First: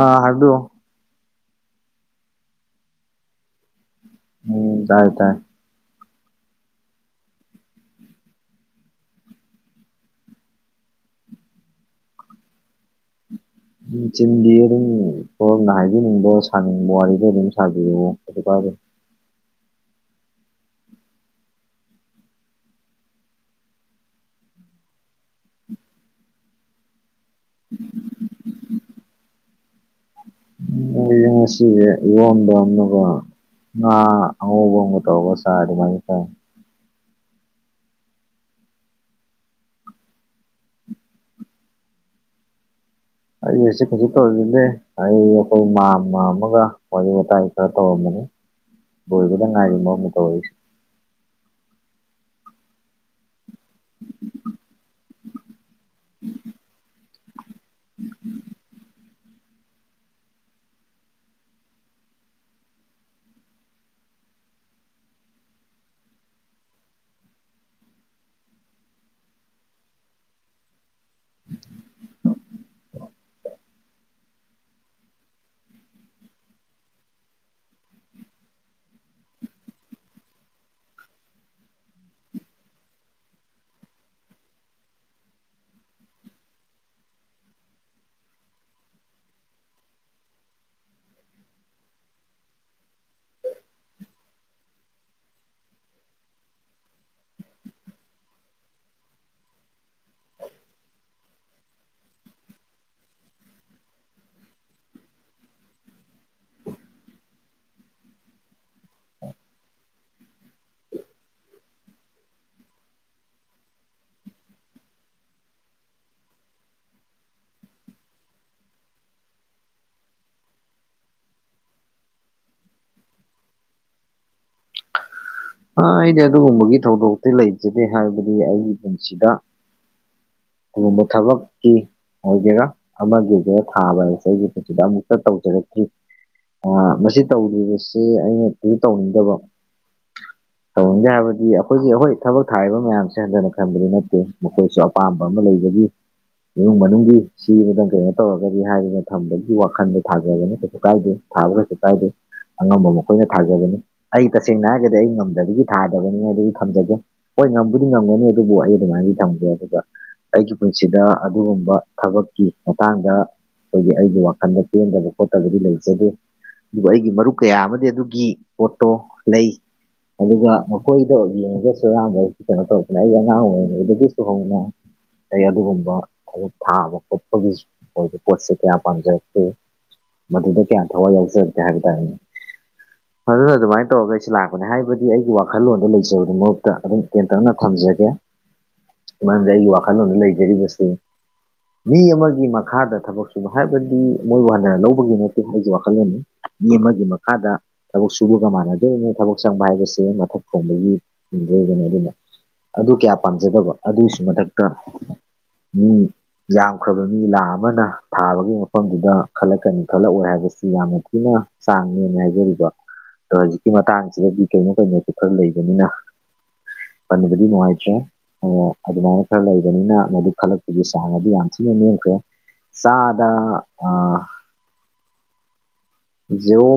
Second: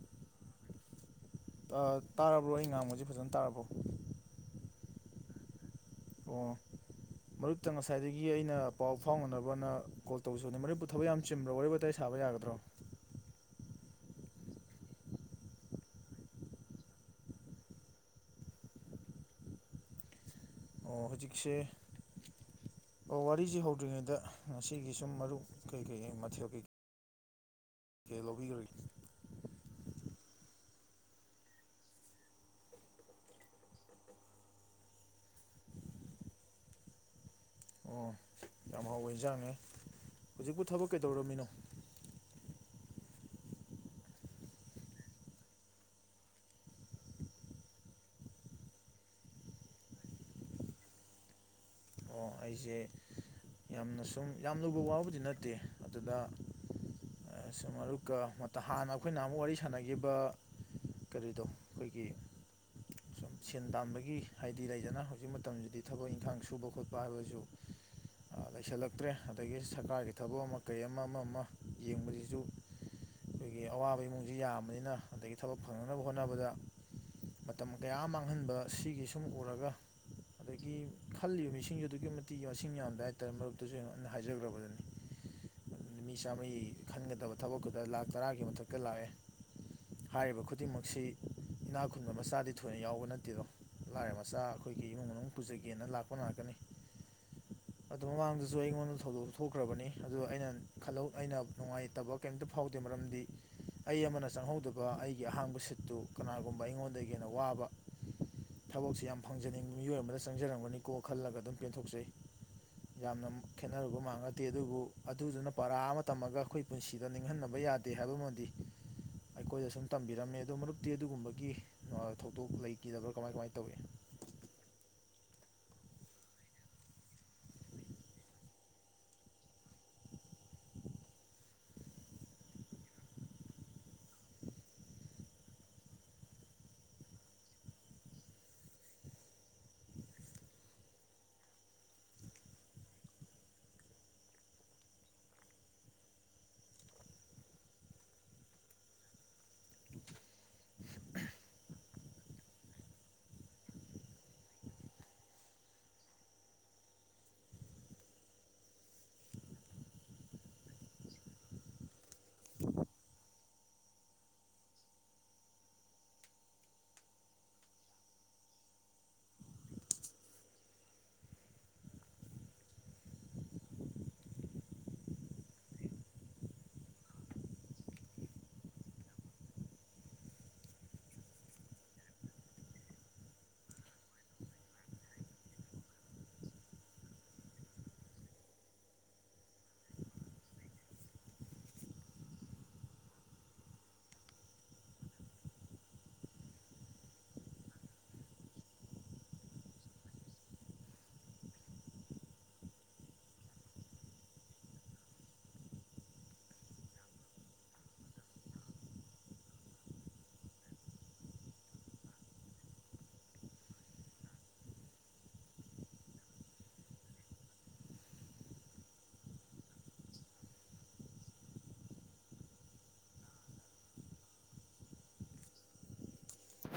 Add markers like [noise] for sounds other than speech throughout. ꯑꯥ ꯑꯗꯨ ꯑꯥ ꯇꯥꯔꯕ꯭ꯔꯣ ꯑꯩꯅ ꯉꯥꯡꯕꯖꯦ ꯐꯖꯅ ꯇꯥꯔꯕꯣ ꯎꯝ ꯇꯥꯏꯌꯦ ꯇꯥꯏꯌꯦ ꯑꯣ ꯃꯔꯨꯞꯇ ꯉꯁꯥꯏꯗꯒꯤ ꯑꯩꯅ ꯄꯥꯎ ꯐꯥꯎꯅꯅꯕꯅ ꯀꯣꯜ ꯇꯧꯖꯅꯤ ꯃꯔꯨꯞꯄꯨ ꯊꯕꯛ ꯌꯥꯝ ꯆꯤꯟꯕ꯭ꯔꯣ ꯋꯥꯔꯤ ꯋꯥꯇꯥꯏ ꯁ__ ꯁꯥꯥꯕ ꯌꯥꯒꯗ꯭ꯔꯣ ꯎꯝ ꯆꯗꯤꯗꯨꯝ ꯁꯣꯝꯅ ꯍꯥꯏꯕꯤꯅꯤꯡꯕ ꯁꯥꯅꯤꯡꯕ ꯋꯥꯔꯤꯗꯣ ꯑꯗꯨꯝ ꯁꯥꯕꯤꯔꯛꯑꯣ ꯀꯔꯤꯁꯨ ꯀꯥꯏꯗꯦ ꯑꯣ ꯍꯧꯖꯤꯛꯁꯦ ꯑꯣ ꯋꯥꯔꯤꯁꯤ ꯍꯧꯗ꯭ꯔꯤꯉꯩꯗ ꯉꯁꯤꯒꯤ ꯁꯨꯝ ꯃꯔꯨꯞ ꯀꯩꯀꯩ ꯃꯊꯦꯜ ꯀꯩ ꯊꯦꯜ ꯂꯧꯕꯤꯈ꯭ꯔꯒꯦ ꯎ ꯁꯤ ꯏꯔꯣꯟꯕꯥ ꯑꯃꯒ ꯉꯥ ꯉꯧꯕ ꯑꯃꯒ ꯇꯦꯔꯒ ꯆꯩ ꯔꯦ ꯑꯗꯨ ꯃꯥꯏ ꯇꯧꯏ ꯑꯣ ꯌꯥꯝ ꯍꯥꯎꯋꯦ ꯌꯦꯟꯖꯥꯡꯅꯦ ꯍꯧꯖꯤꯛꯄꯨ ꯊꯕꯛ ꯀꯩꯗꯧꯔꯝꯃꯤꯅꯣ ꯑꯩ ꯑꯁꯤ ꯍꯧꯖꯤꯛ ꯇꯧꯔꯤꯃꯗꯦ ꯑꯩ ꯑꯩꯈꯣꯏ ꯃꯥ ꯑꯃ ꯑꯃꯒ ꯋꯥꯔꯤ ꯋꯥꯇꯥꯏ ꯈꯔ ꯇꯧꯔꯝꯕꯅꯤ ꯂꯣꯏꯕꯗ ꯉꯥꯏꯔꯤ ꯑꯃꯨꯛꯅ ꯇꯧꯔꯛꯏ ꯑꯣ ꯑꯩꯁꯦ ꯌꯥꯝꯅ ꯁꯨꯝ ꯌꯥꯝ ꯂꯨꯕ ꯋꯥꯕꯨꯗꯤ ꯅꯠꯇꯦ ꯑꯗꯨꯗ ꯁꯨꯀ ꯃꯔꯨꯞꯛ ꯝ ꯍꯥꯟꯅ ꯑꯩꯈꯣꯏꯅ ꯑꯃꯨꯛ ꯋꯥꯔꯤ ꯁꯥꯟꯅꯈꯤꯕ ꯀꯔꯤꯗꯣ ꯑꯩꯈꯣꯏꯒꯤ ꯁꯨꯝ ꯁꯦꯟ ꯇꯥꯟꯕꯒꯤ ꯍꯥꯏꯗꯤ ꯂꯩꯖꯅ ꯍꯧꯖꯤꯛ ꯃꯇꯝꯁꯤꯗꯤ ꯊꯕꯛ ꯏꯪꯈꯥꯡ ꯁꯨꯕ ꯈꯣꯠꯄ ꯕꯥ ꯍꯥꯌꯕ ꯁꯨ ꯂꯩꯁꯤꯜꯂꯛꯇ꯭ꯔꯦ ꯑꯗꯒꯤ ꯁꯔꯀꯥꯔꯒꯤ ꯊꯕꯛ ꯑꯃ ꯀꯩ ꯑꯃ ꯑꯃ ꯑꯃ ꯌꯦꯡꯕꯁꯤꯁꯨ ꯑꯩꯈꯣꯏꯒꯤ ꯑꯋꯥꯕ ꯏꯃꯨꯡꯁꯤ ꯌꯥꯝꯕꯅꯤꯅ ꯑꯗꯒꯤ ꯊꯕꯛ ꯐꯪꯅꯅꯕ ꯍꯣꯠꯅꯕꯗ ꯃꯇꯝ ꯀꯌꯥ ꯃꯥꯡꯍꯟꯕ ꯁꯤꯒꯤ ꯁꯨꯝ ꯎꯔꯒ ꯑꯗꯒꯤ ꯈꯜꯂꯤꯕ ꯃꯤꯁꯤꯡ ꯑꯗꯨꯛꯀꯤ ꯃꯇꯤꯛ ꯃꯁꯤꯡ ꯌꯥꯝꯗ ꯍꯥꯏꯇꯥꯔꯦ ꯃꯔꯛꯇꯁꯨꯩꯅ ꯍꯥꯏꯖꯈ꯭ꯔꯕꯗꯨꯅꯤ ꯃꯤ ꯆꯥꯝꯃꯩ ꯈꯟꯒꯗꯕ ꯊꯕꯛꯇꯨꯗ ꯂꯥꯛ ꯇꯔꯥꯒꯤ ꯃꯊꯛꯇ ꯂꯥꯛꯑꯦ ꯍꯥꯏꯔꯤꯕ ꯈꯨꯗꯤꯡꯃꯛꯁꯤ ꯏꯅꯥ ꯈꯨꯨꯟꯕ ꯃꯆꯥꯗꯤ ꯊꯣꯏꯅ ꯌꯥꯎꯕ ꯅꯠꯇꯦꯗꯣ ꯂꯥꯏꯔ ꯃꯆꯥ ꯑꯩꯈꯣꯏꯒꯤ ꯏꯃꯨꯡ ꯃꯅꯨꯡ ꯄꯨꯖꯒꯦꯅ ꯂꯥꯛꯄ ꯉꯥꯛꯇꯥꯅꯤ ꯑꯗꯨ ꯃꯃꯥꯡꯗꯁꯨ ꯑꯩꯉꯣꯟꯗ ꯊꯧꯗꯣꯛ ꯊꯣꯛꯈ꯭ꯔꯕꯅꯤ ꯑꯗꯨ ꯑꯩꯅ ꯈꯜꯍꯧ ꯑꯩꯅ ꯅꯨꯡꯉꯥꯏꯇꯕꯛ ꯀꯩꯝꯇ ꯐꯥꯎꯗꯦ ꯃꯔꯝꯗꯤ ꯑꯩ ꯑꯃꯅ ꯆꯪꯍꯧꯗꯕ ꯑꯩꯒꯤ ꯑꯍꯥꯡꯕ ꯁꯤꯠꯇꯨ ꯀꯅꯥꯒꯨꯝꯕ ꯑꯩꯉꯣꯟꯗꯒꯤ ꯍꯦꯟꯅ ꯋꯥꯕ ꯊꯕꯛꯁꯤ ꯌꯥꯝ ꯐꯪꯖꯅꯤꯡꯕ ꯃꯤꯑꯣꯏ ꯑꯃꯗ ꯆꯪꯖꯔꯝꯒꯅꯤꯀꯣ ꯈꯜꯂꯒ ꯑꯗꯨꯝ ꯄꯦꯟꯊꯣꯛꯆꯩ ꯌꯥꯝꯅ ꯈꯦꯠꯅꯔꯨꯕ ꯃꯔꯀ ꯅꯗꯦ ꯑꯗꯨꯕꯨ ꯑꯗꯨꯗꯨꯅ ꯄꯔꯥ ꯑꯃ ꯇꯝꯃꯒ ꯑꯩꯈꯣꯏ ꯄꯨꯟꯁꯤꯗ ꯅꯤꯡꯍꯟꯅꯕ ꯌꯥꯗꯦ ꯍꯥꯏꯕꯃꯗꯤ ꯑꯩꯈꯣꯏꯗ ꯁꯨꯝ ꯇꯝꯕꯤꯔꯝꯃꯦ ꯑꯗꯣ ꯃꯔꯨꯞꯇꯤ ꯑꯗꯨꯒꯨꯝꯕꯒꯤ ꯊꯧꯗꯣꯛ ꯂꯩꯈꯤꯗꯕ꯭ꯔꯥ ꯀꯃꯥꯏ ꯀꯃꯥꯏꯅ ꯇꯧꯏ ꯑꯥ ꯑꯩꯗꯤ ꯑꯗꯨꯒꯨꯝꯕꯒꯤ ꯊꯧꯗꯣꯛꯇꯤ ꯂꯩꯖꯗꯦ ꯍꯥꯏꯕꯗꯤ ꯑꯩꯒꯤ ꯄꯨꯟꯁꯤꯗ ꯑꯗꯨꯒꯨꯝꯕ ꯊꯕꯛꯀꯤ ꯑꯣꯏꯒꯦꯔꯥ ꯑꯃꯒꯤ ꯑꯣꯏꯒꯦꯔꯥ ꯊꯥꯕ ꯍꯥꯌꯕꯁꯦ ꯑꯩꯒꯤ ꯄꯨꯟꯁꯤꯗ ꯑꯃꯨꯛꯇ ꯇꯧꯖꯔꯛꯇ ꯃꯁꯤ ꯇꯧꯔꯤꯕꯁꯤ ꯑꯩꯅ ꯗꯤꯇꯧꯅꯤꯡꯗꯕ [unintelligible] ꯇꯧꯅꯤꯡꯗꯦ ꯍꯥꯏꯕꯗꯤ ꯑꯩꯈꯣꯏꯒꯤ ꯑꯩꯈꯣꯏ ꯊꯕꯛ ꯊꯥꯔꯤꯕ ꯃꯌꯥꯝꯁꯦ ꯍꯟꯊꯅ ꯈꯟꯕꯗꯤ ꯅꯠꯇꯦ ꯃꯈꯣꯏꯁꯨ ꯐ ꯑꯄꯥꯝꯕ ꯑꯃ ꯂꯩꯕꯒꯤ ꯏꯃꯨꯡ ꯃꯅꯨꯡꯒꯤ ꯁꯦꯃꯇꯥꯪ ꯀꯩꯅꯣ ꯇꯧꯔꯒꯗꯤ ꯍꯥꯏꯗꯅ ꯊꯝꯕꯒꯤ ꯋꯥꯈꯟꯗꯣ ꯊꯥꯖꯕꯅꯦ ꯀꯩꯁꯨ ꯀꯥꯏꯗꯦ ꯊꯥꯕ ꯀꯔꯤꯁꯨ ꯀꯥꯏꯗꯦ ꯑꯉꯝꯕ ꯃꯈꯣꯏꯅ ꯊꯥꯖꯕꯅꯤ ꯑꯩ ꯇꯁꯦꯡꯅ ꯍꯥꯏ ꯍꯥꯏꯔꯒꯗꯤ ꯑꯩ ꯉꯝꯗꯕꯒꯤ ꯊꯥꯗꯕꯒꯦ ꯊꯗꯕꯅꯤ ꯍꯥꯏ ꯊꯝꯖꯒꯦ ꯍꯣꯏ ꯉꯝꯕꯨꯗꯤ ꯉꯝꯒꯅꯤ ꯑꯗꯨꯕꯨ ꯑꯩ ꯑꯗꯨꯃꯥꯏꯅꯗꯤ ꯇꯝꯒꯦ ꯑꯗꯨꯒ ꯑꯩꯒꯤ ꯄꯨꯟꯁꯤꯗ ꯑꯗꯨꯒꯨꯝꯕ ꯊꯕꯛꯀꯤ ꯃꯇꯥꯡꯗ ꯑꯩꯈꯣꯏꯒꯤ ꯑꯩꯒꯤ ꯋꯥꯈꯜꯗ ꯄꯦꯟꯗꯕ ꯈꯣꯠꯇꯕꯗꯤ ꯂꯩꯖꯗꯦ ꯑꯗꯨꯕꯨ ꯑꯩꯒꯤ ꯃꯔꯨꯞ ꯀꯌꯥ ꯑꯃꯗꯤ ꯑꯗꯨꯒꯤ ꯄꯣꯠꯇꯣ ꯂꯩ ꯑꯗꯨꯒ ꯃꯈꯣꯏꯗ ꯑꯣꯏ ꯌꯦꯡꯉꯒꯁꯨꯔꯥꯡꯥꯟꯕ ꯑꯩ ꯀꯩꯅꯣ ꯇꯧꯕꯅ ꯑꯩ ꯑꯉꯥꯡ ꯑꯣꯏꯔꯤꯉꯩꯗꯒꯤꯁꯨ ꯍꯧꯅꯥ ꯑꯩ ꯑꯗꯨꯒꯨꯝꯕ ꯊꯥꯕ ꯈꯣꯠꯄꯒꯤ ꯑꯣꯏꯕ ꯄꯣꯠꯁꯦ ꯀꯌꯥ ꯄꯥꯝꯖꯔꯛꯇꯀꯦ ꯃꯗꯨꯗ ꯀꯌꯥ ꯊꯋꯥꯏ ꯌꯥꯎꯖꯔꯛꯀꯦ ꯍꯥꯏꯕ ꯇꯥꯔꯦꯅꯦ ꯑꯗꯨꯅ ꯑꯗꯨꯃꯥꯏꯟ ꯇꯧꯔꯒ ꯑꯩꯁꯨ ꯂꯥꯛ ꯄꯅꯦ ꯍꯥꯏꯕꯗꯤ ꯑꯩꯒꯤ ꯋꯥꯈꯜꯂꯣꯟꯗ ꯂꯩꯖꯕꯗꯨ ꯃꯍꯨꯠꯇ ꯑꯗꯨꯝ ꯇꯦꯟꯇꯥꯛꯅ [unintelligible] ꯖꯒꯦ ꯃꯔꯝꯗꯤ ꯑꯩꯒꯤ ꯋꯥꯈꯜꯂꯣꯟꯗ ꯂꯩꯖꯔꯤꯕꯁꯤ ꯃꯤ ꯑꯃꯒꯤ ꯃꯈꯥꯗ ꯊꯕꯛ ꯁꯨꯕ ꯍꯥꯏꯕꯗꯤ ꯃꯣꯏꯕꯨ ꯍꯟꯊꯥꯅ ꯂꯧꯕꯒꯤ ꯅꯠꯇꯦ ꯑꯩꯖꯤ ꯋꯥꯈꯜꯂꯣꯟꯅꯤ ꯃꯤ ꯑꯃꯒꯤ ꯃꯈꯥꯗ ꯊꯕꯥꯛ ꯁꯨꯕꯒ ꯃꯥꯟꯅꯗꯣꯏꯅꯤ ꯊꯕꯥꯛ ꯆꯪꯕ ꯍꯥꯏꯕꯁꯤ ꯃꯊꯛ ꯊꯣꯡꯕꯒꯤ [unintelligible] ꯑꯗꯨ ꯀꯌꯥ ꯄꯥꯝꯖꯗꯕ ꯑꯗꯨꯏꯁꯨ ꯃꯊꯛꯇ ꯃꯤ ꯌꯥꯝꯈ꯭ꯔꯕ ꯃꯤ ꯂꯥꯛ ꯑꯃꯅ ꯊꯥꯕꯒꯤ ꯃꯐꯝꯗꯨꯗ ꯈꯜꯂꯛꯀꯅꯤ ꯈꯜꯂꯛꯑꯣꯏ ꯍꯥꯏꯕꯁꯤ ꯌꯥꯝꯅ ꯊꯤꯅ ꯆꯥꯡ ꯅꯦꯝꯃ‌ꯦ ꯍꯥꯏꯖꯔꯤꯕ ꯑꯗꯣ ꯍꯧꯖꯤꯛꯀꯤ ꯃꯇꯥꯡꯁꯤꯗꯗꯤ ꯀꯩꯅꯣ ꯀꯩꯅꯣꯁꯨ ꯈꯔ ꯂꯩꯕꯅꯤꯅ ꯄꯟꯕꯗꯤ ꯅꯨꯡꯉꯥꯏꯇ꯭ꯔꯦ ꯑꯣ ꯑꯗꯨꯃꯥꯏꯅ ꯈꯔ ꯂꯩꯕꯅꯤꯅ ꯃꯗꯨ ꯈꯜꯂꯛꯄꯒꯤ ꯆꯥꯡ ꯑꯗꯨ ꯌꯥꯝ ꯊꯤꯅ ꯅꯦꯝꯈ꯭ꯔꯦ ꯆꯥꯗ ꯑꯥ ꯖꯦꯔꯣ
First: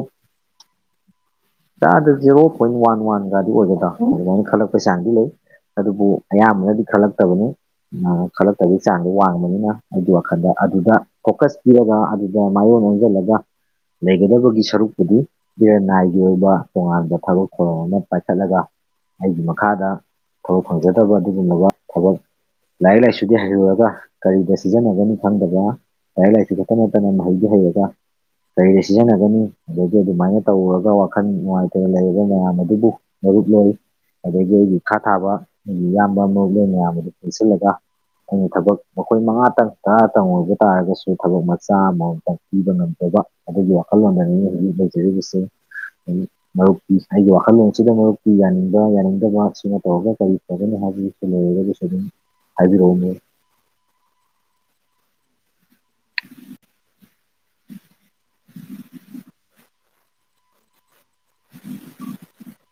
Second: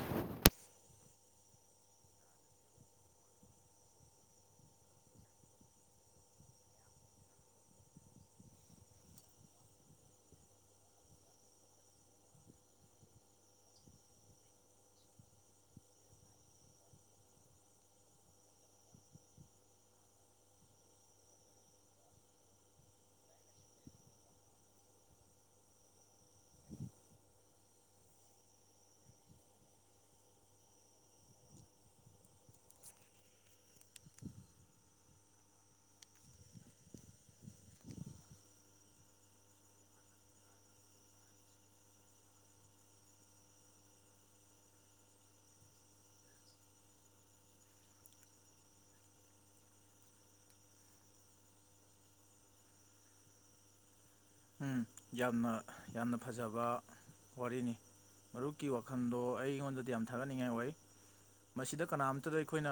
ꯆꯥꯗ ꯖꯦꯔꯣ ꯄꯣꯏꯟ ꯋꯥꯟ ꯋꯥꯟꯒꯗꯤ ꯑꯣꯏꯒꯗ꯭ꯔ ꯑꯗꯨꯃꯥꯏꯟ ꯈꯜꯂꯛꯄꯩ ꯆꯥꯡꯗꯤ ꯂꯩ ꯑꯗꯨꯕꯨ ꯑꯌꯥꯝꯕꯅꯗꯤ ꯈꯜꯂꯥꯛꯇꯕꯅꯤ ꯑꯣ ꯈꯜꯂꯛꯇꯕꯩ ꯆꯥꯡꯗꯣ ꯋꯥꯡꯕꯅꯤꯅ ꯑꯩꯒꯤ ꯋꯥꯈꯟꯗ ꯑꯗꯨꯗ ꯐꯣꯀꯁ ꯄꯤꯔꯒ ꯑꯗꯨꯗ ꯃꯥꯏꯌꯣꯟ ꯑꯣꯟꯁꯤꯜꯂꯒ ꯂꯩꯒꯗꯕꯒꯤ ꯁꯔꯨꯛꯄꯨꯗꯤ ꯏꯔꯟ ꯅꯥꯏ ꯒꯤ ꯑꯣꯏꯕ ꯇꯣꯉꯥꯟꯕ ꯊꯕꯛ ꯊꯧꯔꯝ ꯑꯃ ꯄꯥꯏꯈꯠꯂꯒ ꯑꯩꯒꯤ ꯃꯈꯥꯗ ꯊꯕꯛ ꯐꯪꯖꯗꯕ ꯑꯗꯨꯒꯨꯝꯂꯕ ꯊꯕꯛ ꯂꯥꯏꯔꯤꯛ ꯂꯥꯏꯁꯨꯗꯤ ꯍꯩꯔꯨꯔꯒ ꯀꯔꯤꯗ ꯁꯤꯖꯤꯟꯅꯒꯅꯤ ꯈꯪꯗꯕ ꯂꯥꯏꯔꯤꯛ ꯂꯥꯏꯁꯨ ꯈꯛꯇ ꯅꯠꯇꯅ ꯃꯍꯩꯁꯨ ꯍꯩꯔꯥꯒ ꯀꯔꯤꯗ ꯁꯤꯖꯤꯟꯅꯒꯅꯤ ꯑꯗꯒꯤ ꯑꯗꯨꯃꯥꯏꯅ ꯇꯧꯔꯨꯔꯒ ꯋꯥ ꯋꯥꯈꯜ ꯅꯨꯡꯉꯥꯏꯇꯅ ꯂꯩꯔꯕ ꯃꯌꯥꯝ ꯑꯗꯨꯕꯨ ꯃꯔꯨꯞ ꯂꯩ ꯑꯗꯒꯤ ꯑꯩꯒꯤ ꯏꯈꯥ ꯊꯥꯕ ꯑꯩꯒꯤ ꯏꯌꯥꯝꯕ ꯃꯨꯞꯂꯦꯟ ꯃꯌꯥꯝ ꯑꯗꯨ ꯄꯨꯟꯁꯤꯜꯂꯒ ꯑꯩꯅ ꯊꯕꯛ ꯃꯈꯣꯏ ꯃꯉꯥꯇꯪ ꯇꯔꯥꯇꯪ ꯑꯣꯏꯕ ꯇꯥꯔꯒꯁꯨ ꯊꯕꯛ ꯃꯆꯥ ꯑꯃꯃꯝꯇꯪ ꯄꯤꯕ ꯉꯝ [unintelligible] ꯕ ꯑꯗꯨꯒꯤ ꯋꯥꯈꯜꯂꯣꯟꯗꯅꯤ ꯍꯧꯖꯤꯛ ꯂꯩꯖꯔꯤꯕꯁꯤ [unintelligible] ꯃꯔꯨꯞꯀꯤ ꯑꯩꯒꯤ ꯋꯥꯈꯜꯂꯣꯟꯁꯤꯗ ꯃꯔꯨꯞꯇꯤ ꯌꯥꯅꯤꯡꯕ ꯌꯥꯅꯤꯡꯗꯕꯥ ꯁꯤꯃ ꯇꯧꯔꯒ ꯀꯔꯤ ꯐꯒꯅꯤ ꯍꯥꯏꯕꯩ ꯂꯩꯔꯒꯁꯨ ꯑꯗꯨꯝ ꯍꯥꯏꯕꯤꯔ‌ꯣꯑꯣ ꯅꯦ ꯎꯝ ꯌꯥꯝꯅ ꯌꯥꯝꯅ ꯐꯖꯕ ꯋꯥꯔꯤꯅꯤ ꯃꯔꯨꯞꯀꯤ ꯋꯥꯈꯟꯗꯣ ꯑꯩꯉꯣꯟꯗꯗꯤ ꯌꯥꯝ ꯊꯥꯒꯠꯅꯤꯡꯉꯥꯏ ꯑꯣꯏ ꯃꯁꯤꯗ ꯀꯅꯥꯝꯇꯗ ꯑꯩꯈꯣꯏꯅ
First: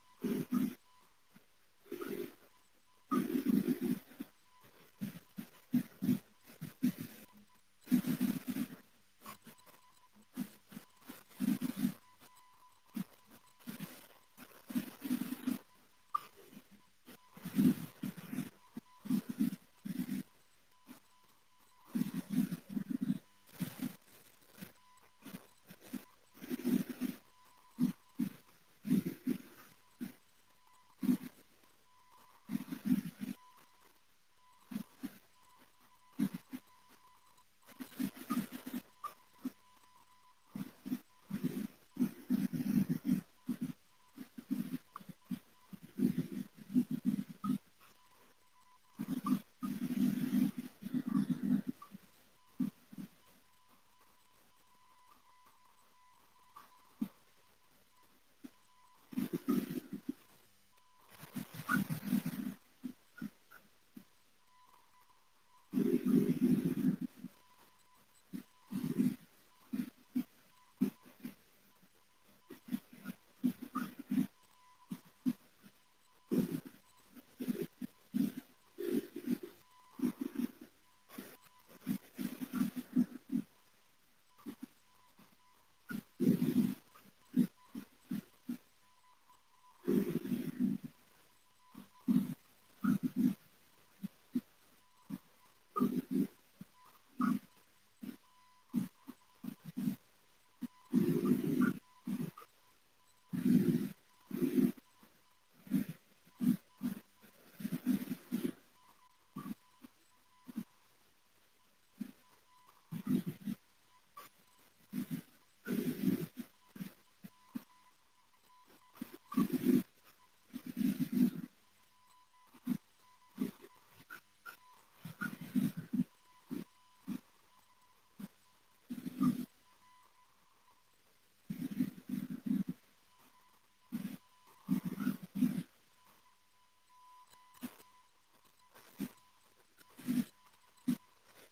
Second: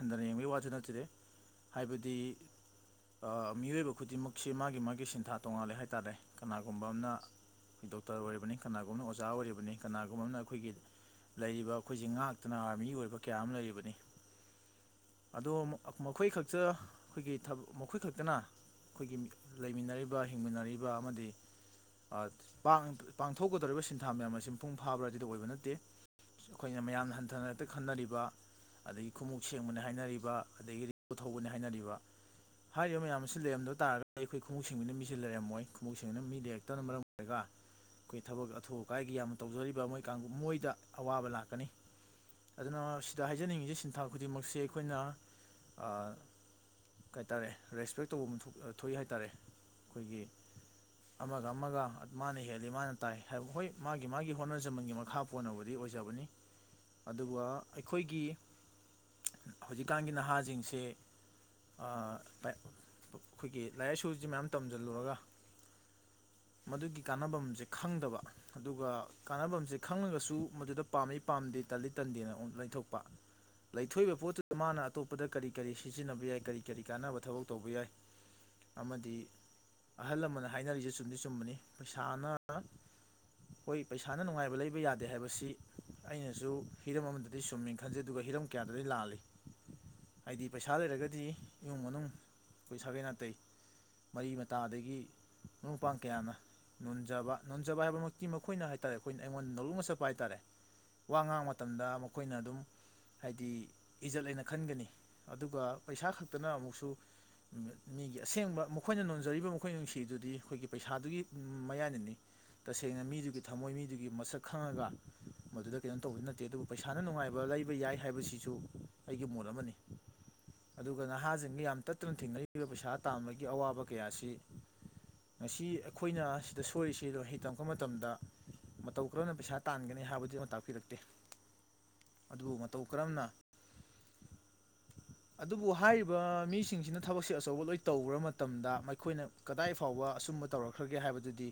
ꯍꯟꯊꯅ ꯌꯦꯡꯕꯩ ꯋꯥꯁꯨ ꯅꯠꯆꯗꯦ ꯍꯥꯏꯕꯗꯤ ꯑꯥ ꯃꯤꯑꯣꯏꯕ ꯈꯨꯗꯤꯡꯃꯛꯁꯦ ꯃꯥꯒꯤ ꯃꯥꯒꯤ ꯁꯤꯟꯊꯥ ꯇꯣꯉꯥꯂꯦ ꯍꯥꯏꯇꯥꯔꯦ ꯀꯅꯥꯒꯨꯝꯕ ꯑꯝꯅ ꯗꯣꯛꯇꯔ ꯑꯣꯏꯔꯕꯅꯤ ꯀꯅꯥꯒꯨꯝꯅ ꯑꯣ ꯖꯥ ꯑꯣꯏꯔꯤꯕꯅꯤ ꯀꯅꯥꯒꯨꯝꯕ ꯑꯝꯅ ꯑꯩꯈꯣꯏꯒꯤ ꯂꯩꯔꯤꯕ ꯑꯩꯈꯣꯏꯁꯦ ꯉꯥꯛ ꯇꯅ ꯑꯥꯔꯃꯤ ꯑꯣꯏꯕ ꯀꯌꯥ ꯑꯝ ꯂꯩꯔꯤꯕꯅꯤ ꯑꯗꯣ ꯃ ꯃꯈꯣꯏ ꯈꯛꯇ ꯈꯣꯏꯒꯤ ꯊ ꯃꯈꯣꯏ ꯈꯛꯇꯅ ꯈ‌ꯣꯏꯒꯤ ꯂꯩꯃꯤꯟꯅꯔꯤꯕ ꯍꯤꯡꯃꯤꯟꯅꯔꯤꯕ ꯑꯃꯗꯤ ꯑꯥ ꯄꯥꯡ ꯄꯥꯡꯊꯣꯛꯀꯗꯧꯔꯤꯕ ꯁꯤꯟꯊꯥ ꯃꯌꯥꯝ ꯑꯁꯤ ꯃꯄꯨꯡ ꯐꯥꯕ꯭ꯔꯥ ꯗꯨꯗꯤ ꯑꯣꯏꯕ ꯅꯠꯇꯦ ꯑꯈꯣꯏꯅ ꯃꯌꯥꯝꯅ ꯍꯟꯊꯅ ꯍꯦꯛꯇ ꯈꯟꯅꯔꯤꯕ ꯑꯗꯒꯤ ꯈꯨꯎꯞ ꯁꯦꯡꯕꯅꯤ ꯍꯥꯏꯅꯔꯤꯕ ꯑꯗꯒꯤ ꯎ ꯊꯧꯕꯅꯤ ꯍꯥꯏꯅꯔꯤꯕ ꯍꯥꯏꯔꯤꯕ ꯃꯌꯥꯝ ꯑꯁꯤ ꯂꯩꯔꯝꯗꯕ ꯇꯥꯔꯒꯗꯤ ꯑꯩꯈꯣꯏ ꯈꯣꯡꯎꯞ ꯁꯦꯡꯕꯤꯅ ꯃꯤꯁꯦ ꯂꯩꯔꯝꯃꯣꯏ ꯈꯣꯡꯎꯞ ꯁꯦꯡꯅꯕ ꯃꯤ ꯂꯩꯔꯛꯇꯟ ꯃꯔꯝ ꯑꯣꯏꯔꯒ ꯈꯣꯏ ꯊꯕꯛ ꯑꯊꯨ ꯑꯀꯥꯏꯒꯤ ꯌꯥꯝꯅ ꯇꯧꯖꯔꯤꯕ ꯃꯣꯏ ꯀꯥꯡꯒꯨ ꯃꯣꯏꯗ ꯑꯋꯥꯕ ꯂꯥꯛꯀꯅꯤ ꯑꯗꯨꯅ ꯁꯤꯗ ꯍꯥꯏꯖꯅꯤꯡꯉꯤꯁꯦ ꯁꯤꯟꯊꯥ ꯈꯨꯗꯤꯡꯃꯛꯁꯦ ꯑꯩꯈꯣꯏꯅ ꯑ ꯀꯩ ꯇꯥꯔꯦ ꯔꯦꯁꯄꯦꯛ ꯇꯧꯕꯝ ꯊ‌ꯣ ꯑꯥ ꯊꯣꯛꯏ ꯍꯥꯏ ꯇꯥꯔꯦ ꯈꯣꯏꯒꯤ ꯑꯃꯒ ꯑꯃꯒ ꯃꯥꯅ ꯍꯦꯜꯂꯤ ꯃꯥꯅ ꯇꯥꯏ ꯍꯥꯏꯕ ꯍꯣꯏ ꯃꯥꯒꯤ ꯃꯥꯒꯤ ꯍꯣꯠꯅꯖꯃꯟꯒꯤ ꯃꯈꯥ ꯄꫭꯟꯅꯕꯨꯗꯤ ꯑꯣꯏꯖꯕꯅꯤ ꯑꯗꯨꯒ ꯑꯩꯈꯣꯏꯒꯤ ꯍꯧꯖꯤꯛꯀꯥꯟꯒꯤ ꯅꯍꯥꯁꯤꯡꯁꯤ ꯑ ꯄꯥꯏ ꯑꯩꯈꯣꯏꯒꯤ ꯂꯥꯏꯔꯤꯛ ꯂꯥꯏꯁꯨꯁꯤ ꯃꯌꯥꯝ ꯇꯝꯁꯤꯜꯂꯨꯔꯒ ꯃꯗꯨꯒꯤ ꯀꯥꯟꯅꯚꯝꯁꯦ ꯈꯪꯗꯕ꯫ ꯑꯗꯨꯒ ꯀꯥꯟꯅꯚꯝꯁꯦ ꯈꯪꯪꯂꯒꯁꯨ ꯃꯗꯨꯗ ꯄꯥꯝꯃꯤ ꯄꯥꯝꯗꯦ ꯇꯟꯂꯤ ꯇꯟꯗꯦꯅ ꯑꯃꯨꯛ ꯂꯩꯊꯣꯛꯄ꯫ ꯂꯩꯊꯣꯛꯏꯕ ꯄꯣꯠꯇꯨꯗ ꯃꯥꯅ ꯑꯇꯣꯞꯄꯗ ꯀꯔꯤ-ꯀꯔꯤ ꯁꯤꯖꯤꯟꯅꯕ ꯌꯥꯏ ꯀꯔꯤ-ꯀꯔꯤ ꯀꯥꯟꯅꯕ ꯊꯕꯛ ꯇꯧꯕ ꯌꯥꯏ꯫ ꯑꯃꯗꯤ ꯑꯍꯜ ꯂꯃꯟꯅ ꯍꯥꯏꯅꯔꯤꯁꯦ ꯆꯨꯝꯗꯤ ꯆꯨꯝꯕꯅꯤ ꯄꯩꯁꯥꯅ ꯍꯣꯏ ꯄꯩꯁꯥꯅ ꯅꯨꯡꯉꯥꯏꯕ ꯂꯩꯕ ꯌꯥꯗꯦ ꯍꯥꯏꯕꯁꯤ ꯑꯩꯅꯁꯨ ꯍꯤꯔꯝ ꯑꯃꯗꯗꯤ ꯆꯨꯝꯃꯦ ꯈꯟꯖꯩ ꯑꯗꯨꯒ ꯍꯤꯔꯝ ꯀꯌꯥꯗꯗꯤ ꯂꯥꯜꯂꯤ ꯍꯥꯏꯗꯤ ꯄꯩꯁꯥ ꯂꯩꯔꯒꯗꯤ ꯏꯃꯨꯡ ꯃꯅꯨꯡ ꯑꯩꯈꯣꯏ ꯁꯥꯒꯩ ꯅꯥꯇꯩ ꯃꯔꯤ ꯃꯇꯥꯗꯒꯤ ꯃꯔꯨꯝ ꯃꯄꯥꯡ ꯀꯌꯥꯅ ꯅꯣꯟꯖꯕ ꯅꯣꯟꯖꯕ ꯍꯥꯏꯕꯃꯛꯇꯤ ꯃꯈꯣꯏꯅ ꯍꯥꯏꯇꯥꯔꯦ ꯑꯈꯣꯏꯅ ꯑꯩꯉꯣꯟꯗ ꯅꯧꯂꯨꯛꯅ ꯆꯠꯄ ꯍꯥꯏꯇꯥꯔꯦ꯫ ꯋꯥ ꯉꯥꯡꯕ ꯃꯇꯝꯗ ꯃꯈꯣꯏꯅ ꯑꯗꯨꯝ ꯍꯥꯏꯗꯤ ꯏꯖꯠ ꯂꯩꯅ ꯈꯟꯒꯅꯤ ꯑꯗꯨꯒ ꯄꯩꯁꯥ ꯈꯛꯇꯅ ꯑꯃꯨꯛꯁꯨ ꯃꯤꯒꯤ ꯑꯁꯦꯡꯕ ꯃꯈꯣꯏꯅ ꯅꯣꯟꯖꯔꯤꯕ ꯃꯈꯣꯏꯅ ꯅꯨꯡꯁꯤ ꯁꯤꯗꯨꯗꯤ ꯑꯈꯣꯏꯒꯤ ꯄꯩꯁꯥꯗꯨꯒꯤ ꯃꯌꯥꯏꯅꯅꯤ꯫ ꯇꯁꯦꯡꯅ ꯃꯤꯗꯨꯒꯤ ꯊꯝꯃꯣꯏ ꯃꯤꯗꯨꯒꯤ ꯃꯁꯛ ꯈꯪꯉꯒ ꯃꯗꯨꯗ ꯀꯩꯅꯣ ꯇꯧꯕꯗꯤ ꯅꯠꯇꯦ ꯑꯗꯨꯕꯨ ꯄꯩꯁꯥꯅ ꯅꯨꯡꯉꯥꯏꯕ ꯂꯩꯕ ꯌꯥꯏ ꯍꯥꯏꯕꯁꯤꯁꯨ ꯑꯩꯒꯤ ꯃꯣꯠ ꯑꯃꯅꯤ꯫ ꯑꯗꯨꯒ ꯅꯍꯥꯁꯤꯡꯒ ꯌꯥꯝ ꯇꯠꯇꯨꯅ ꯊꯦꯡꯅꯔꯤꯕ ꯄꯩꯁꯥ ꯇꯥꯝꯕꯒꯤ ꯑꯋꯥꯕ ꯀꯌꯥ ꯑꯁꯤ ꯉꯁꯤ ꯑꯈꯣꯏꯅ ꯁꯤꯗ ꯁꯣꯏꯔꯤꯁꯤꯗ ꯍꯩ ꯇꯝꯃꯛꯄ ꯃꯇꯝꯗ ꯃꯇꯧ ꯀꯔꯝꯅ ꯄꯩꯁꯥ ꯇꯥꯟꯒꯅꯤ ꯍꯥꯏꯕꯗꯨ ꯑꯃ ꯇꯥꯛꯄꯤꯔꯛꯇꯦ꯫ ꯑꯗꯨꯕꯨ ꯃꯇꯧ ꯀꯔꯝꯅ ꯑꯗꯨꯕꯨ ꯍꯥꯏꯔꯤꯕ ꯃꯤꯁꯤꯡꯁꯤꯅ ꯊꯕꯛꯁꯦ ꯑꯆꯧꯕ ꯂꯣꯏ ꯇꯧꯒ꯭ꯔ ꯃꯇꯝꯗꯥ ꯃꯩꯈꯣꯏꯅ ꯀꯗꯥꯏ ꯐꯥꯎꯕ ꯑꯁꯨꯝꯕ ꯇꯧꯔꯛꯈ꯭ꯔꯒꯦ ꯍꯥꯏꯕꯗꯨꯗꯤ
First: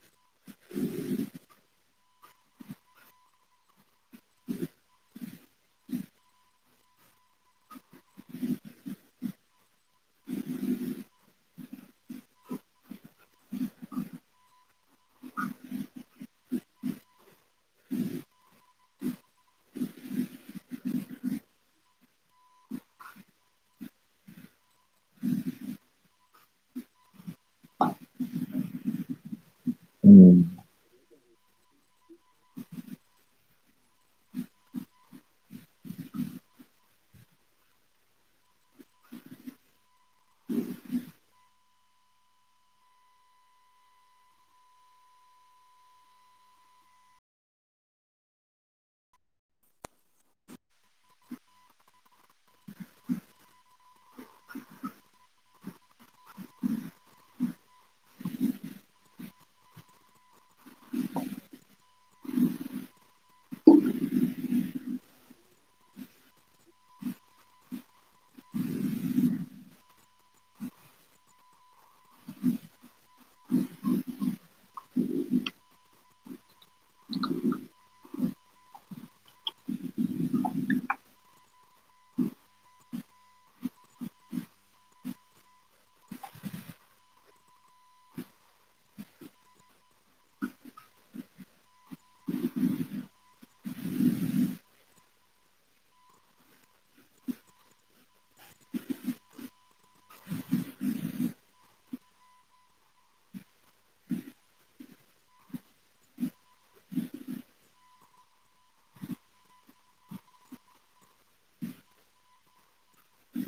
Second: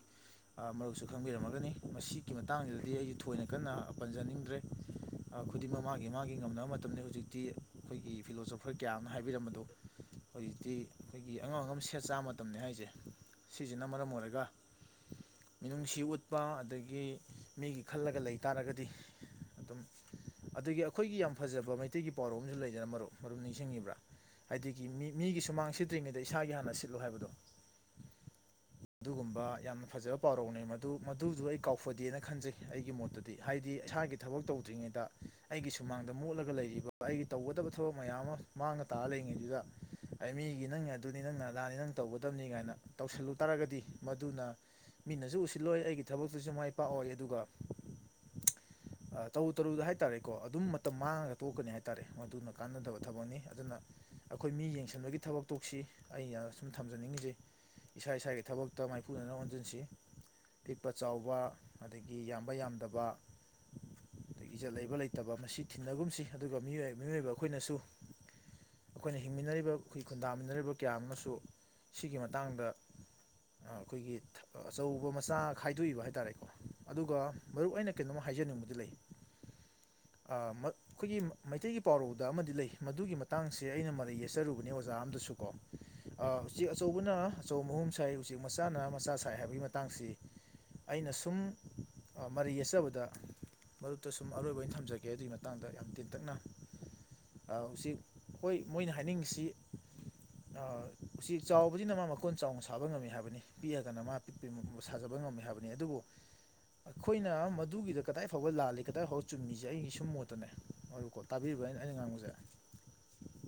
ꯑꯥ ꯃꯔꯨꯞꯁꯨ ꯈꯪꯕꯤꯔꯝꯃꯒꯅꯤ ꯃꯁꯤꯒꯤ ꯃꯇꯥꯡꯁꯤꯗꯗꯤ ꯑꯩꯁꯨ ꯊꯣꯏꯅ ꯀꯟꯅ ꯄꯟꯖꯅꯤꯡꯗ꯭ꯔꯦ꯫ ꯑ ꯈꯨꯗꯤꯡꯃꯛ ꯃꯥꯒꯤ-ꯃꯥꯒꯤ ꯉꯝꯅꯕ ꯃꯇꯝꯅꯤ ꯍꯧꯖꯤꯛꯇꯤ꯫ ꯑꯩꯈꯣꯏꯒꯤ ꯐꯤꯂꯣꯁꯣꯐꯔ ꯀꯌꯥ ꯑꯃꯅ ꯍꯥꯏꯕꯤꯔꯝꯕꯗꯣ ꯍꯧꯖꯤꯛꯇꯤ ꯑꯩꯈꯣꯏꯒꯤ ꯑꯉꯝ-ꯑꯉꯝ ꯁꯦꯠ ꯆꯥꯕ ꯃꯇꯝꯅꯤ ꯍꯥꯏꯁꯦ꯫ ꯁꯤꯁꯤꯅ ꯃꯔꯝ ꯑꯣꯏꯔꯒ ꯃꯤꯅꯨꯡꯁꯤ ꯎꯠꯄꯥ ꯑꯗꯒꯤ ꯃꯤꯒꯤ ꯈꯜꯂꯒ ꯂꯩ ꯇꯥꯔꯒꯗꯤ ꯑꯗꯨꯝ ꯑꯗꯒꯤ ꯑꯩꯈꯣꯏꯒꯤ ꯌꯥꯝ ꯐꯖꯕ ꯃꯩꯇꯩꯒꯤ ꯄꯥꯎꯔꯧ ꯑꯃꯁꯨ ꯂꯩꯗꯅ ꯃꯔꯨꯞ ꯃꯔꯨꯞ ꯅꯤꯡꯁꯤꯡꯉꯤꯕ꯭ꯔꯥ꯫ ꯍꯥꯏꯗꯤꯒꯤ ꯃꯤ ꯃꯤꯒꯤ ꯁꯨꯃꯥꯡ ꯁꯤꯠꯇ꯭ꯔꯤꯉꯩꯗ ꯏꯁꯥꯒꯤ ꯍꯥꯟꯅ ꯁꯤꯠꯂꫭ ꯍꯥꯏꯕꯗꯣ꯫ ꯑꯗꯨꯒꯨꯝꯕꯥ ꯌꯥꯝꯅ ꯐꯖꯕ ꯎꯝ ꯄꯥꯎꯔꯧꯅꯤ ꯃꯗꯨ ꯃꯗꯨꯗꯨꯣ ꯑꯩ ꯀꯥꯎꯐꯗꯦꯅ ꯈꯟꯖꯩ ꯑꯩꯒꯤ ꯃꯣꯠꯇꯗꯤ ꯍꯥꯏꯗꯤ ꯏꯁꯥꯒꯤ ꯊꯕꯛ ꯇꯧꯗ꯭ꯔꯤꯉꯩꯗ ꯑꯩꯒꯤ ꯁꯨꯃꯥꯡꯗ ꯃꯣꯠꯂꯒ ꯂꯩꯔꯤꯕ ꯑꯩꯒꯤ ꯇꯧꯒꯗꯕ ꯊꯕꯛ ꯃꯌꯥꯝ ꯑꯃ ꯃꯥꯡꯅ ꯇꯥꯔ ꯂꯩꯔꯤꯉꯩꯗꯨꯗ ꯑꯩ ꯃꯤꯒꯤ ꯅꯪꯅ ꯑꯗꯨꯅꯤ ꯅꯪꯅ ꯑꯗꯥꯅꯤ ꯅꯪ ꯇꯧꯒꯗꯕꯅꯤ ꯀꯥꯏꯅ ꯇꯧꯁꯤꯜꯂꯨ ꯇꯥꯔꯒꯗꯤ ꯃꯗꯨꯅ ꯃꯤꯅꯁꯨ ꯎꯁꯤꯜꯂꯣꯏ ꯑꯩꯒꯤ ꯊꯕꯛꯇꯨꯁꯨ ꯃꯥꯏ ꯄꯥꯛꯑꯣꯏ ꯑꯗꯨꯒ ꯑ ꯇꯧ ꯇꯔꯨ ꯇꯔꯨꯗ ꯍꯥꯏꯇꯥꯔꯦꯀꯣ ꯑꯗꯨꯝ ꯃꯇꯝ ꯃꯥꯡꯉꯒ ꯊꯣꯛꯀꯅꯤ ꯍꯥꯏ ꯇꯥꯔꯦ ꯃꯗꯨꯅ ꯀꯥꯟꯅꯗꯕ ꯊꯕꯛꯅꯤ ꯑꯗꯨꯅ ꯑꯩꯈꯣꯏ ꯃꯤ ꯌꯦꯡꯁꯤꯟꯕꯒꯤ ꯊꯕꯛ ꯇꫭꯛꯁꯤ꯫ ꯑꯩꯅ ꯁꯨꯝ ꯊꯝꯖꯅꯤꯡꯉꯤꯁꯤ ꯏꯁꯥ ꯏꯁꯥꯒꯤ ꯊꯕꯛꯇ ꯃꯥꯏꯄꯨꯅꯅ ꯑꯣꯟꯖꯤꯟꯁꯤ꯫ ꯄꯤꯛꯄ ꯆꯥꯎꯕ ꯑꯗꯒꯤ ꯌꯥꯝꯕ ꯌꯥꯝꯗꯕ꯫ ꯑꯗꯒꯤ ꯏꯖꯠ ꯂꯩꯕ ꯂꯩꯇꯕ ꯃꯁꯤ ꯊꯤꯟꯅꯒꯨꯝꯁꯤ ꯑꯗꯨꯒ ꯃꯤꯑꯣꯏ ꯃꯤꯑꫭꯏꯕ ꯑꯩꯈꯣꯏꯅꯁꯨ ꯑꯩꯈꯣꯏꯅ ꯍꯤꯡꯃꯤꯟꯅꯔꯤꯕ ꯑꯩꯈꯒꯤ ꯈꯨꯟꯗꯥꯃꯤꯟꯅꯔꯤꯕ ꯀꯌꯥ ꯑꯃꯁꯨ ꯁꯤꯒꯤ ꯃ ꯇꯥꯡꯗ ꯑ ꯈꯣꯏꯒꯤ ꯑꯆꯧꯕ ꯃꯆꯥ ꯈꯥꯏꯗꯣꯛꯏꯕ ꯍꯥꯏꯇꯥꯔꯦꯀꯣ꯫ ꯑꯗꯨꯒꯥ ꯃꯔꯨꯞ ꯑꯩꯅ ꯀꯩꯅꯣꯝꯃ ꯍꯥꯏꯖꯅꯤꯡꯕꯖꯗꯤ ꯂꯩ ꯑꯥ ꯃ ꯑꯈꯣꯏꯒꯤ ꯃꯩꯇꯩꯒꯤ ꯄꯥꯎꯔꯧꯗ ꯑꯃꯗꯤ ꯂꯩ ꯃꯗꯨꯒꯤ ꯃꯇꯥꯡꯁꯦ ꯑꯩꯅ ꯃꯔꯩ ꯌꯦꯠꯆꯔꯨꯕꯅꯦ ꯑꯣꯖꯥ ꯑꯝꯗꯁꯨ ꯀꯣ ꯑꯥ ꯎꯆꯦꯛ ꯑꯆꯧꯕꯅ ꯑꯆꯧꯕ ꯃꯍꯨꯝ ꯁꯥꯏ ꯎꯆꯦꯛ ꯃꯆꯥꯅ ꯃꯆꯥ ꯁꯥꯏ ꯍꯥꯏꯕꯒꯤ ꯃꯇꯥꯡꯁꯤ ꯑꯩꯅ ꯁꯨꯝ ꯑꯥ ꯃꯔꯩ ꯌꯦꯠꯆꯕꯗ ꯃꯔꯨꯞꯇ ꯁꯨꯝ ꯑꯔꯣꯏꯕ ꯑꯣꯏꯅ ꯊꯝꯖꯒꯦ ꯑꯗꯨꯒꯤ ꯃꯇꯥꯡꯗ ꯌꯥꯝ ꯇꯦꯟꯇꯛꯅ ꯑꯥ ꯎꯆꯦꯛ ꯍꯣꯏ ꯃꯣꯏꯅ ꯍꯥꯏꯅꯤꯡꯉꯤꯁꯤ ꯑꯥ ꯎꯆꯦꯛ ꯆꯥꯎ ꯍꯨꯖꯤꯅ ꯃꯥ ꯃꯀꯣꯟ ꯆꯥꯎꯅ ꯁꯥꯕ ꯉꯝꯃꯤ ꯍꯥꯏꯕꯅꯤ ꯄꯤꯛꯑꯒꯅ ꯃꯥ ꯄꯤꯛꯄꯩ ꯃ ꯁꯥꯖꯕ ꯉꯝꯃꯤ ꯍꯥꯏꯕꯅꯤ ꯑꯗꯨꯕꯨ ꯑꯈꯣꯏꯅ ꯃꯗꯨꯒꯤꯗ ꯀꯗꯥꯏ ꯐꯥꯎꯕ ꯂꯥꯜꯂꯤ ꯀꯗꯥꯏ ꯐꯥꯎꯕ ꯆꯨꯝꯃꯤꯁꯦ ꯑꯩꯒꯤ ꯁꯨꯝ ꯃꯣꯠꯇꯅꯦ [unintelligible] ꯇꯥꯕꯤꯕ꯭ꯔꯥ ꯑꯩꯅ ꯑꯩꯅ ꯉꯥꯡꯕꯖꯦ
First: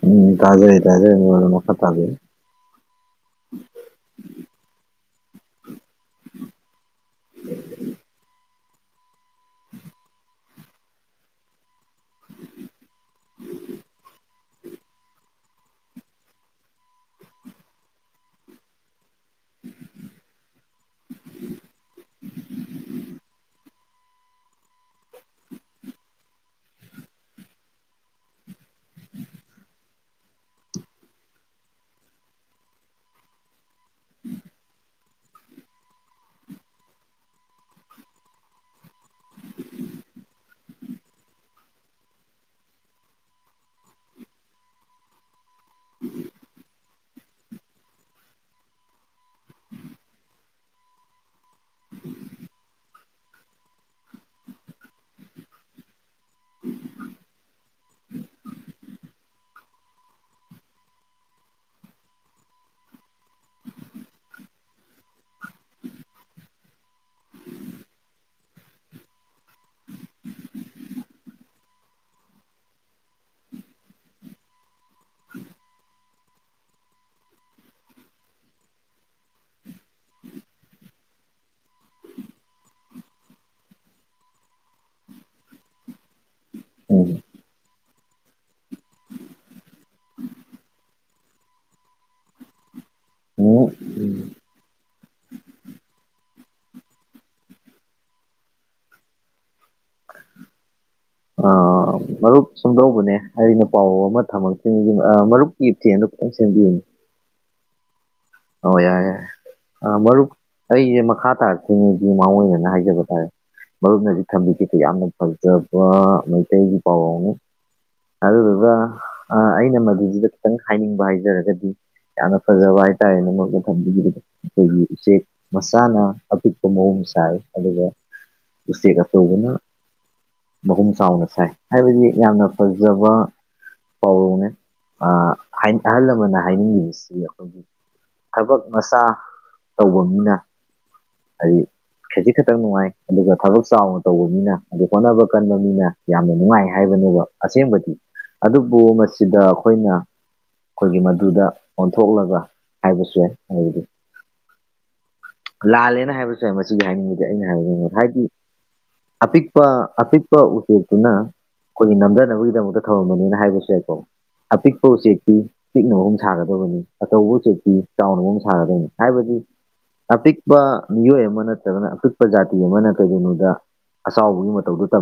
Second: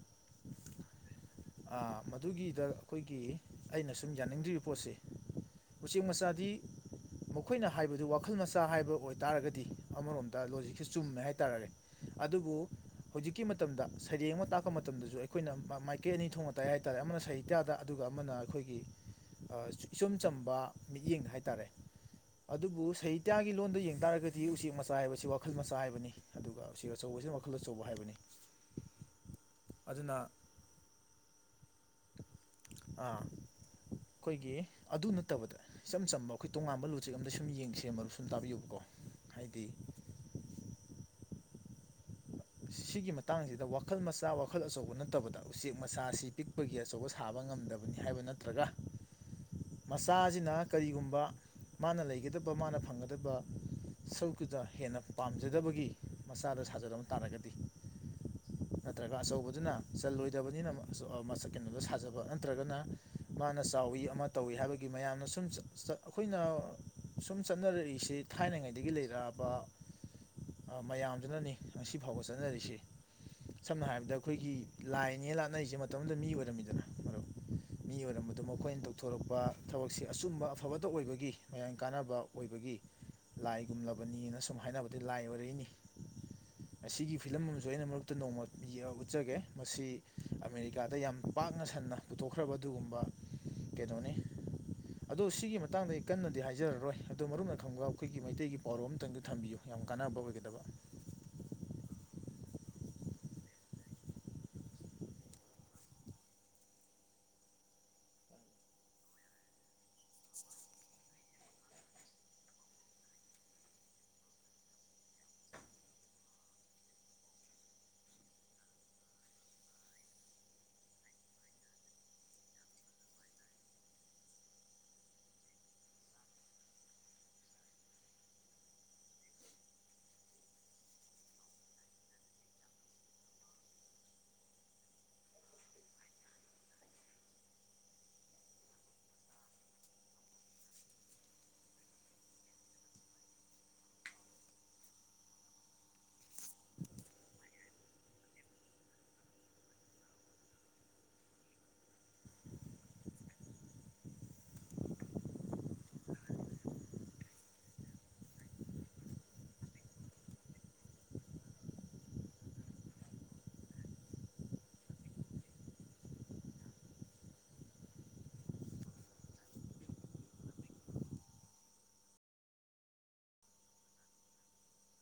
ꯎꯝ ꯇꯥꯖꯩ ꯇꯖꯩ [unintelligible] ꯃꯈꯥ ꯇꯥꯕꯤꯌꯨ ꯑꯗꯨꯒꯤꯗ ꯑꯈꯣꯏꯒꯤ ꯑꯩꯅ ꯁꯨꯝ ꯌꯥꯅꯤꯡꯗ꯭ꯔꯤꯕ ꯄꯣꯠꯁꯦ ꯎꯆꯦꯛ ꯃꯆꯥꯗꯤ ꯃꯈꯣꯏꯅ ꯍꯥꯏꯕꯗꯨ ꯋꯥꯈꯜ ꯃꯆꯥ ꯍꯥꯏꯕ ꯑꯣꯏꯇꯥꯔꯒꯗꯤ ꯑꯃꯔꯣꯝꯗ ꯂꯣꯖꯤꯛꯁꯦ ꯆꯨꯝꯃꯦ ꯍꯥꯏꯇꯥꯔꯦ ꯑꯗꯨꯕꯨ ꯍꯧꯖꯤꯛꯀꯤ ꯃꯇꯝꯗ ꯁꯩꯔꯦꯡ ꯑꯃ ꯇꯥꯛꯄ ꯃꯇꯝꯗꯁꯨ ꯑꯩꯈꯣꯏꯅ ꯃ ꯃꯥꯏ ꯀꯦ ꯑꯅꯤ ꯊꯣꯛꯅ ꯇꯥꯛꯑꯦ ꯍꯥꯏꯇꯥꯔꯦ ꯑꯃꯅ ꯁꯍꯤꯇ꯭ꯌꯥꯗ ꯑꯗꯨꯒ ꯑꯃꯅ ꯑꯩꯈꯣꯏꯒꯤ ꯑꯥ ꯏꯆꯨꯝ ꯆꯝꯕ ꯃꯤꯠꯌꯦꯡ ꯍꯥꯏꯇꯥꯔꯦ ꯑꯗꯨꯕꯨ ꯁꯍꯤꯇ꯭ꯌꯥꯒꯤ ꯂꯣꯟꯗ ꯌꯦꯡ ꯇꯥꯔꯒꯗꯤ ꯎꯆꯦꯛ ꯃꯆꯥ ꯍꯥꯏꯕꯁꯤ ꯋꯥꯈꯜ ꯃꯆꯥ ꯍꯥꯏꯕꯅꯤ ꯑꯗꯨꯒ ꯎꯆꯦꯛ ꯑꯆꯧꯕꯁꯤꯅ ꯋꯥꯈꯜ ꯑꯆꯧꯕ ꯍꯥꯏꯕꯅꯤ ꯑꯗꯨꯅ ꯑꯥ ꯑꯈꯣꯏꯒꯤ ꯑꯗꯨ ꯅꯠꯇꯕꯗ ꯏꯆꯝ ꯆꯝꯕ ꯑꯈꯣꯏ ꯇꯣꯉꯥꯟꯕ ꯂꯣꯖꯤꯛ ꯑꯝꯗ ꯁꯨꯝ ꯌꯦꯡꯁꯦ ꯃꯔꯨꯞ ꯁꯨꯝ ꯇꯥꯕꯤꯌꯨꯕꯀꯣ ꯍꯥꯏꯗꯤ ꯁꯤꯒꯤ ꯃꯇꯥꯡꯁꯤꯗ ꯋꯥꯈꯜ ꯃꯆꯥ ꯋꯥꯈꯜ ꯑꯆꯧꯕ ꯅꯠꯇꯕꯗ ꯎꯆꯦꯛ ꯃꯆꯥꯁꯤ ꯄꯤꯛ ꯄꯤꯛꯄꯒꯤ ꯑꯆꯧꯕ ꯁꯥꯕ ꯉꯝꯗꯕꯅꯤ ꯍꯥꯏꯕ ꯅꯠꯇ꯭ꯔꯒ ꯃꯆꯥꯖꯤꯅ ꯀꯔꯤꯒꯨꯝꯕ ꯃꯥꯅ ꯂꯩꯒꯗꯕ ꯃꯥꯅ ꯐꯪꯒꯗꯕ ꯁꯔꯨꯛꯇꯨꯗ ꯍꯦꯟꯅ ꯄꯥꯝꯖꯗꯕꯒꯤ ꯃꯆꯥꯗ ꯁꯥꯖꯔꯝꯕ ꯇꯥꯔꯒꯗꯤ ꯅꯠꯇ꯭ꯔꯒ ꯑꯆꯧꯕꯗꯨꯅ ꯆꯜꯂꯣꯏꯗꯕꯅꯤꯅ ꯃ ꯆ ꯑꯥ ꯃꯁꯛ ꯀꯩꯅꯣꯗꯣ ꯁꯥꯖꯕ ꯅꯠꯇ꯭ꯔꯒꯅ ꯃꯥꯅ ꯆꯥꯎꯋꯤ ꯑꯃ ꯇꯧꯏ ꯍꯥꯏꯕꯒꯤ ꯃꯌꯥꯝꯅ ꯁꯨꯝ ꯆ ꯆ ꯑꯩꯈꯣꯏꯅ ꯁꯨꯝ ꯆꯠꯅꯔꯛꯏꯁꯦ ꯊꯥꯏꯅꯉꯩꯗꯒꯤ ꯂꯩꯔꯛꯑꯕ ꯑꯥ ꯃꯌꯥꯝꯗꯨꯅꯅꯤ ꯉꯁꯤꯐꯥꯎꯕ ꯆꯠꯅꯔꯤꯁꯤ ꯁꯝꯅ ꯍꯥꯏꯔꯕꯗ ꯑꯈꯣꯏꯒꯤ ꯂꯥꯏꯅꯦꯅ ꯂꯥꯠꯅꯔꯤꯖꯦ ꯃꯇꯝ ꯑꯃꯗ ꯃꯤ ꯑꯣꯏꯔꯝꯃꯤꯗꯅ ꯃꯔꯨꯞ ꯃꯤ ꯑꯣꯏꯔꯝꯕꯗꯣ ꯃꯈꯣꯏꯅ ꯇꯧꯊꯣꯔꯛꯄ ꯊꯕꯛꯁꯦ ꯑꯆꯨꯝꯕ ꯑꯐꯕꯇ ꯑꯣꯏꯕꯒꯤ ꯃꯌꯥꯝ ꯀꯥꯟꯅꯕ ꯑꯣꯏꯕꯒꯤ ꯂꯥꯏꯒꯨꯝꯂꯕꯅꯤꯅ ꯁꯨꯝ ꯍꯥꯏꯅꯕꯗꯩ ꯂꯥꯏ ꯑꯣꯏꯔꯛꯏꯅꯤ ꯎꯝ ꯑꯁꯤꯒꯤ ꯐꯤꯂꯝ ꯑꯝꯁꯨ ꯑꯩꯅ ꯃꯔꯨꯞꯇ ꯅꯣꯡꯃ ꯌꯥ ꯎꯠꯆꯒꯦ ꯃꯁꯤ ꯑꯃꯦꯔꯤꯀꯥꯗ ꯌꯥꯝ ꯄꯥꯛꯅ ꯁꯟꯅ ꯄꯨꯊꯣꯛꯈ꯭ꯔꯕ ꯑꯗꯨꯒꯨꯝꯕ ꯎꯝ ꯀꯩꯅꯣꯅꯤ ꯑꯗꯣ ꯁꯤꯒꯤ ꯃꯇꯥꯡꯗ ꯑꯩ ꯀꯟꯅꯗꯤ ꯍꯥꯏꯖꯔꯔꯣꯏ ꯑꯗꯣ ꯃꯔꯨꯞꯅ ꯈꯪꯕ ꯑꯈꯣꯏꯒꯤ ꯃꯩꯇꯩꯒꯤ ꯄꯥꯎꯔꯣ ꯑꯝꯇꯪꯗꯤ ꯊꯝꯕꯤꯌꯨ ꯌꯥꯝ ꯀꯥꯟꯅꯕ ꯑꯣꯏꯒꯗꯕ ꯑꯥ ꯃꯔꯨꯞ ꯁꯨꯝꯗꯧꯕꯅꯦ ꯑꯩꯅ ꯄꯥꯎꯔꯧ ꯑꯃ ꯊꯝꯃꯛꯇꯨꯏꯅꯤꯅ ꯑꯥ ꯃꯔꯨꯞꯀꯤ ꯇꯦꯟꯗꯨ ꯈꯤꯇꯪ ꯁꯦꯝꯕꯤꯌꯨꯅꯦ ꯑꯧ ꯌꯥꯔꯦ ꯌꯥꯔꯦ ꯑꯥ ꯃꯔꯨꯞ ꯑꯩꯖꯦ ꯃꯈꯥ ꯇꯥꯔꯛꯇ꯭ꯔꯤꯉꯩꯒꯤ ꯃꯥꯡꯑꯣꯏꯅꯅ ꯍꯥꯏꯖꯕ ꯇꯥꯔꯦ ꯃꯔꯨꯞꯅ ꯍꯖꯤꯛ ꯊꯝꯕꯤꯈꯤꯗꯨ ꯌꯥꯝꯅ ꯐꯖꯕ ꯃꯩꯇꯩꯒꯤ ꯄꯥꯎꯔꯧꯅꯤ ꯑꯗꯨꯗꯨꯒ ꯑꯥ ꯑꯩꯅ ꯃꯗꯨꯗꯨꯗ ꯈꯤꯇꯪ ꯍꯥꯏꯅꯤꯡꯕ ꯍꯥꯏꯖꯔꯒꯗꯤ ꯌꯥꯝꯅ ꯐꯖꯕ ꯍꯥꯏꯇꯥꯏꯔꯦꯅꯦ ꯃꯔꯨꯞꯅ ꯊꯝꯕꯤꯈꯤꯕꯗꯨ ꯑꯩꯈꯣꯏꯒꯤ ꯎꯆꯦꯛ ꯃꯆꯥꯅ ꯑꯄꯤꯛꯄ ꯃꯍꯨꯝ ꯁꯥꯏ ꯑꯗꯨꯒ ꯎꯆꯦꯛ ꯑꯆꯧꯕꯅ ꯃꯍꯨꯝ ꯆꯥꯎꯅ ꯁꯥꯏ ꯍꯥꯏꯕꯗꯤ ꯌꯥꯝꯅ ꯐꯖꯕ ꯄꯥꯎꯔꯧꯅꯦ ꯑꯥ ꯍꯥꯏꯟ ꯑꯍꯜ ꯂꯃꯟꯅ ꯍꯥꯏꯅꯤꯡꯉꯤꯁꯤ ꯑꯈꯣꯏꯒꯤ ꯊꯕꯛ ꯃꯆꯥ ꯇꯧꯕ ꯃꯤꯅ ꯍꯥꯏꯗꯤ ꯈꯖꯤꯛ ꯈꯛꯇꯪ ꯅꯨꯡꯉꯥꯏ ꯑꯗꯨꯒ ꯊꯕꯛ ꯆꯥꯎꯅ ꯇꯧꯕ ꯃꯤꯅ ꯑꯗꯨ ꯍꯣꯠꯅꯕ ꯀꯟꯕ ꯃꯤꯅ ꯌꯥꯝꯅ ꯅꯨꯡꯉꯥꯏ ꯍꯥꯏꯕꯅꯦꯕ ꯑꯁꯦꯡꯕꯗꯤ ꯑꯗꯨꯕꯨ ꯃꯁꯤꯗ ꯑꯩꯈꯣꯏꯅ ꯑꯩꯈꯣꯏꯒꯤ ꯃꯗꯨꯗ ꯄꯥꯡꯊꯣꯛꯂꯒꯥ ꯍꯥꯏꯕꯁꯨ ꯌꯥꯏ ꯑꯗꯨꯗꯤ ꯂꯥꯜꯂꯦꯅ ꯍꯥꯏꯕꯁꯨ ꯌꯥꯏ ꯃꯁꯤꯒꯤ ꯍꯥꯏꯅꯤꯡꯕꯗꯤ ꯑꯩꯅ ꯍꯥꯏꯅꯤꯡꯉꯦ ꯍꯥꯏꯗꯤ ꯑꯄꯤꯛꯄꯥ ꯑꯄꯤꯛꯄꯥ ꯎꯆꯦꯛꯁꯤꯅ ꯑꯩꯈꯣꯏꯒꯤ ꯅꯝꯗꯅꯕꯒꯤꯗꯃꯛꯇ ꯊꯝꯃꯝꯕꯅꯦꯁꯨ ꯍꯥꯏꯕꯁꯨ ꯌꯥꯏꯀꯣ ꯑꯄꯤꯛꯄ ꯎꯆꯦꯛꯇꯤ ꯄꯤꯛꯅ ꯃꯍꯨꯝ ꯁꯥꯒꯗꯕꯅꯤ ꯑꯆꯧꯕ ꯎꯆꯦꯛ ꯆꯥꯎꯅ ꯃꯍꯨꯝ ꯁꯥꯒꯗꯕꯅꯤ ꯍꯥꯏꯕꯗꯤ ꯑꯄꯤꯛꯄ ꯃꯤꯑꯣꯏ ꯑꯃ ꯅꯠꯇ꯭ꯔꯒꯅ ꯑꯄꯤꯛꯄ ꯖꯥꯇꯤ ꯑꯃꯅ ꯀꯩꯗꯧꯅꯨꯡꯗꯥ ꯑꯁꯥꯎꯕꯒꯤ ꯃꯇꯧꯗꯨ ꯇꯝ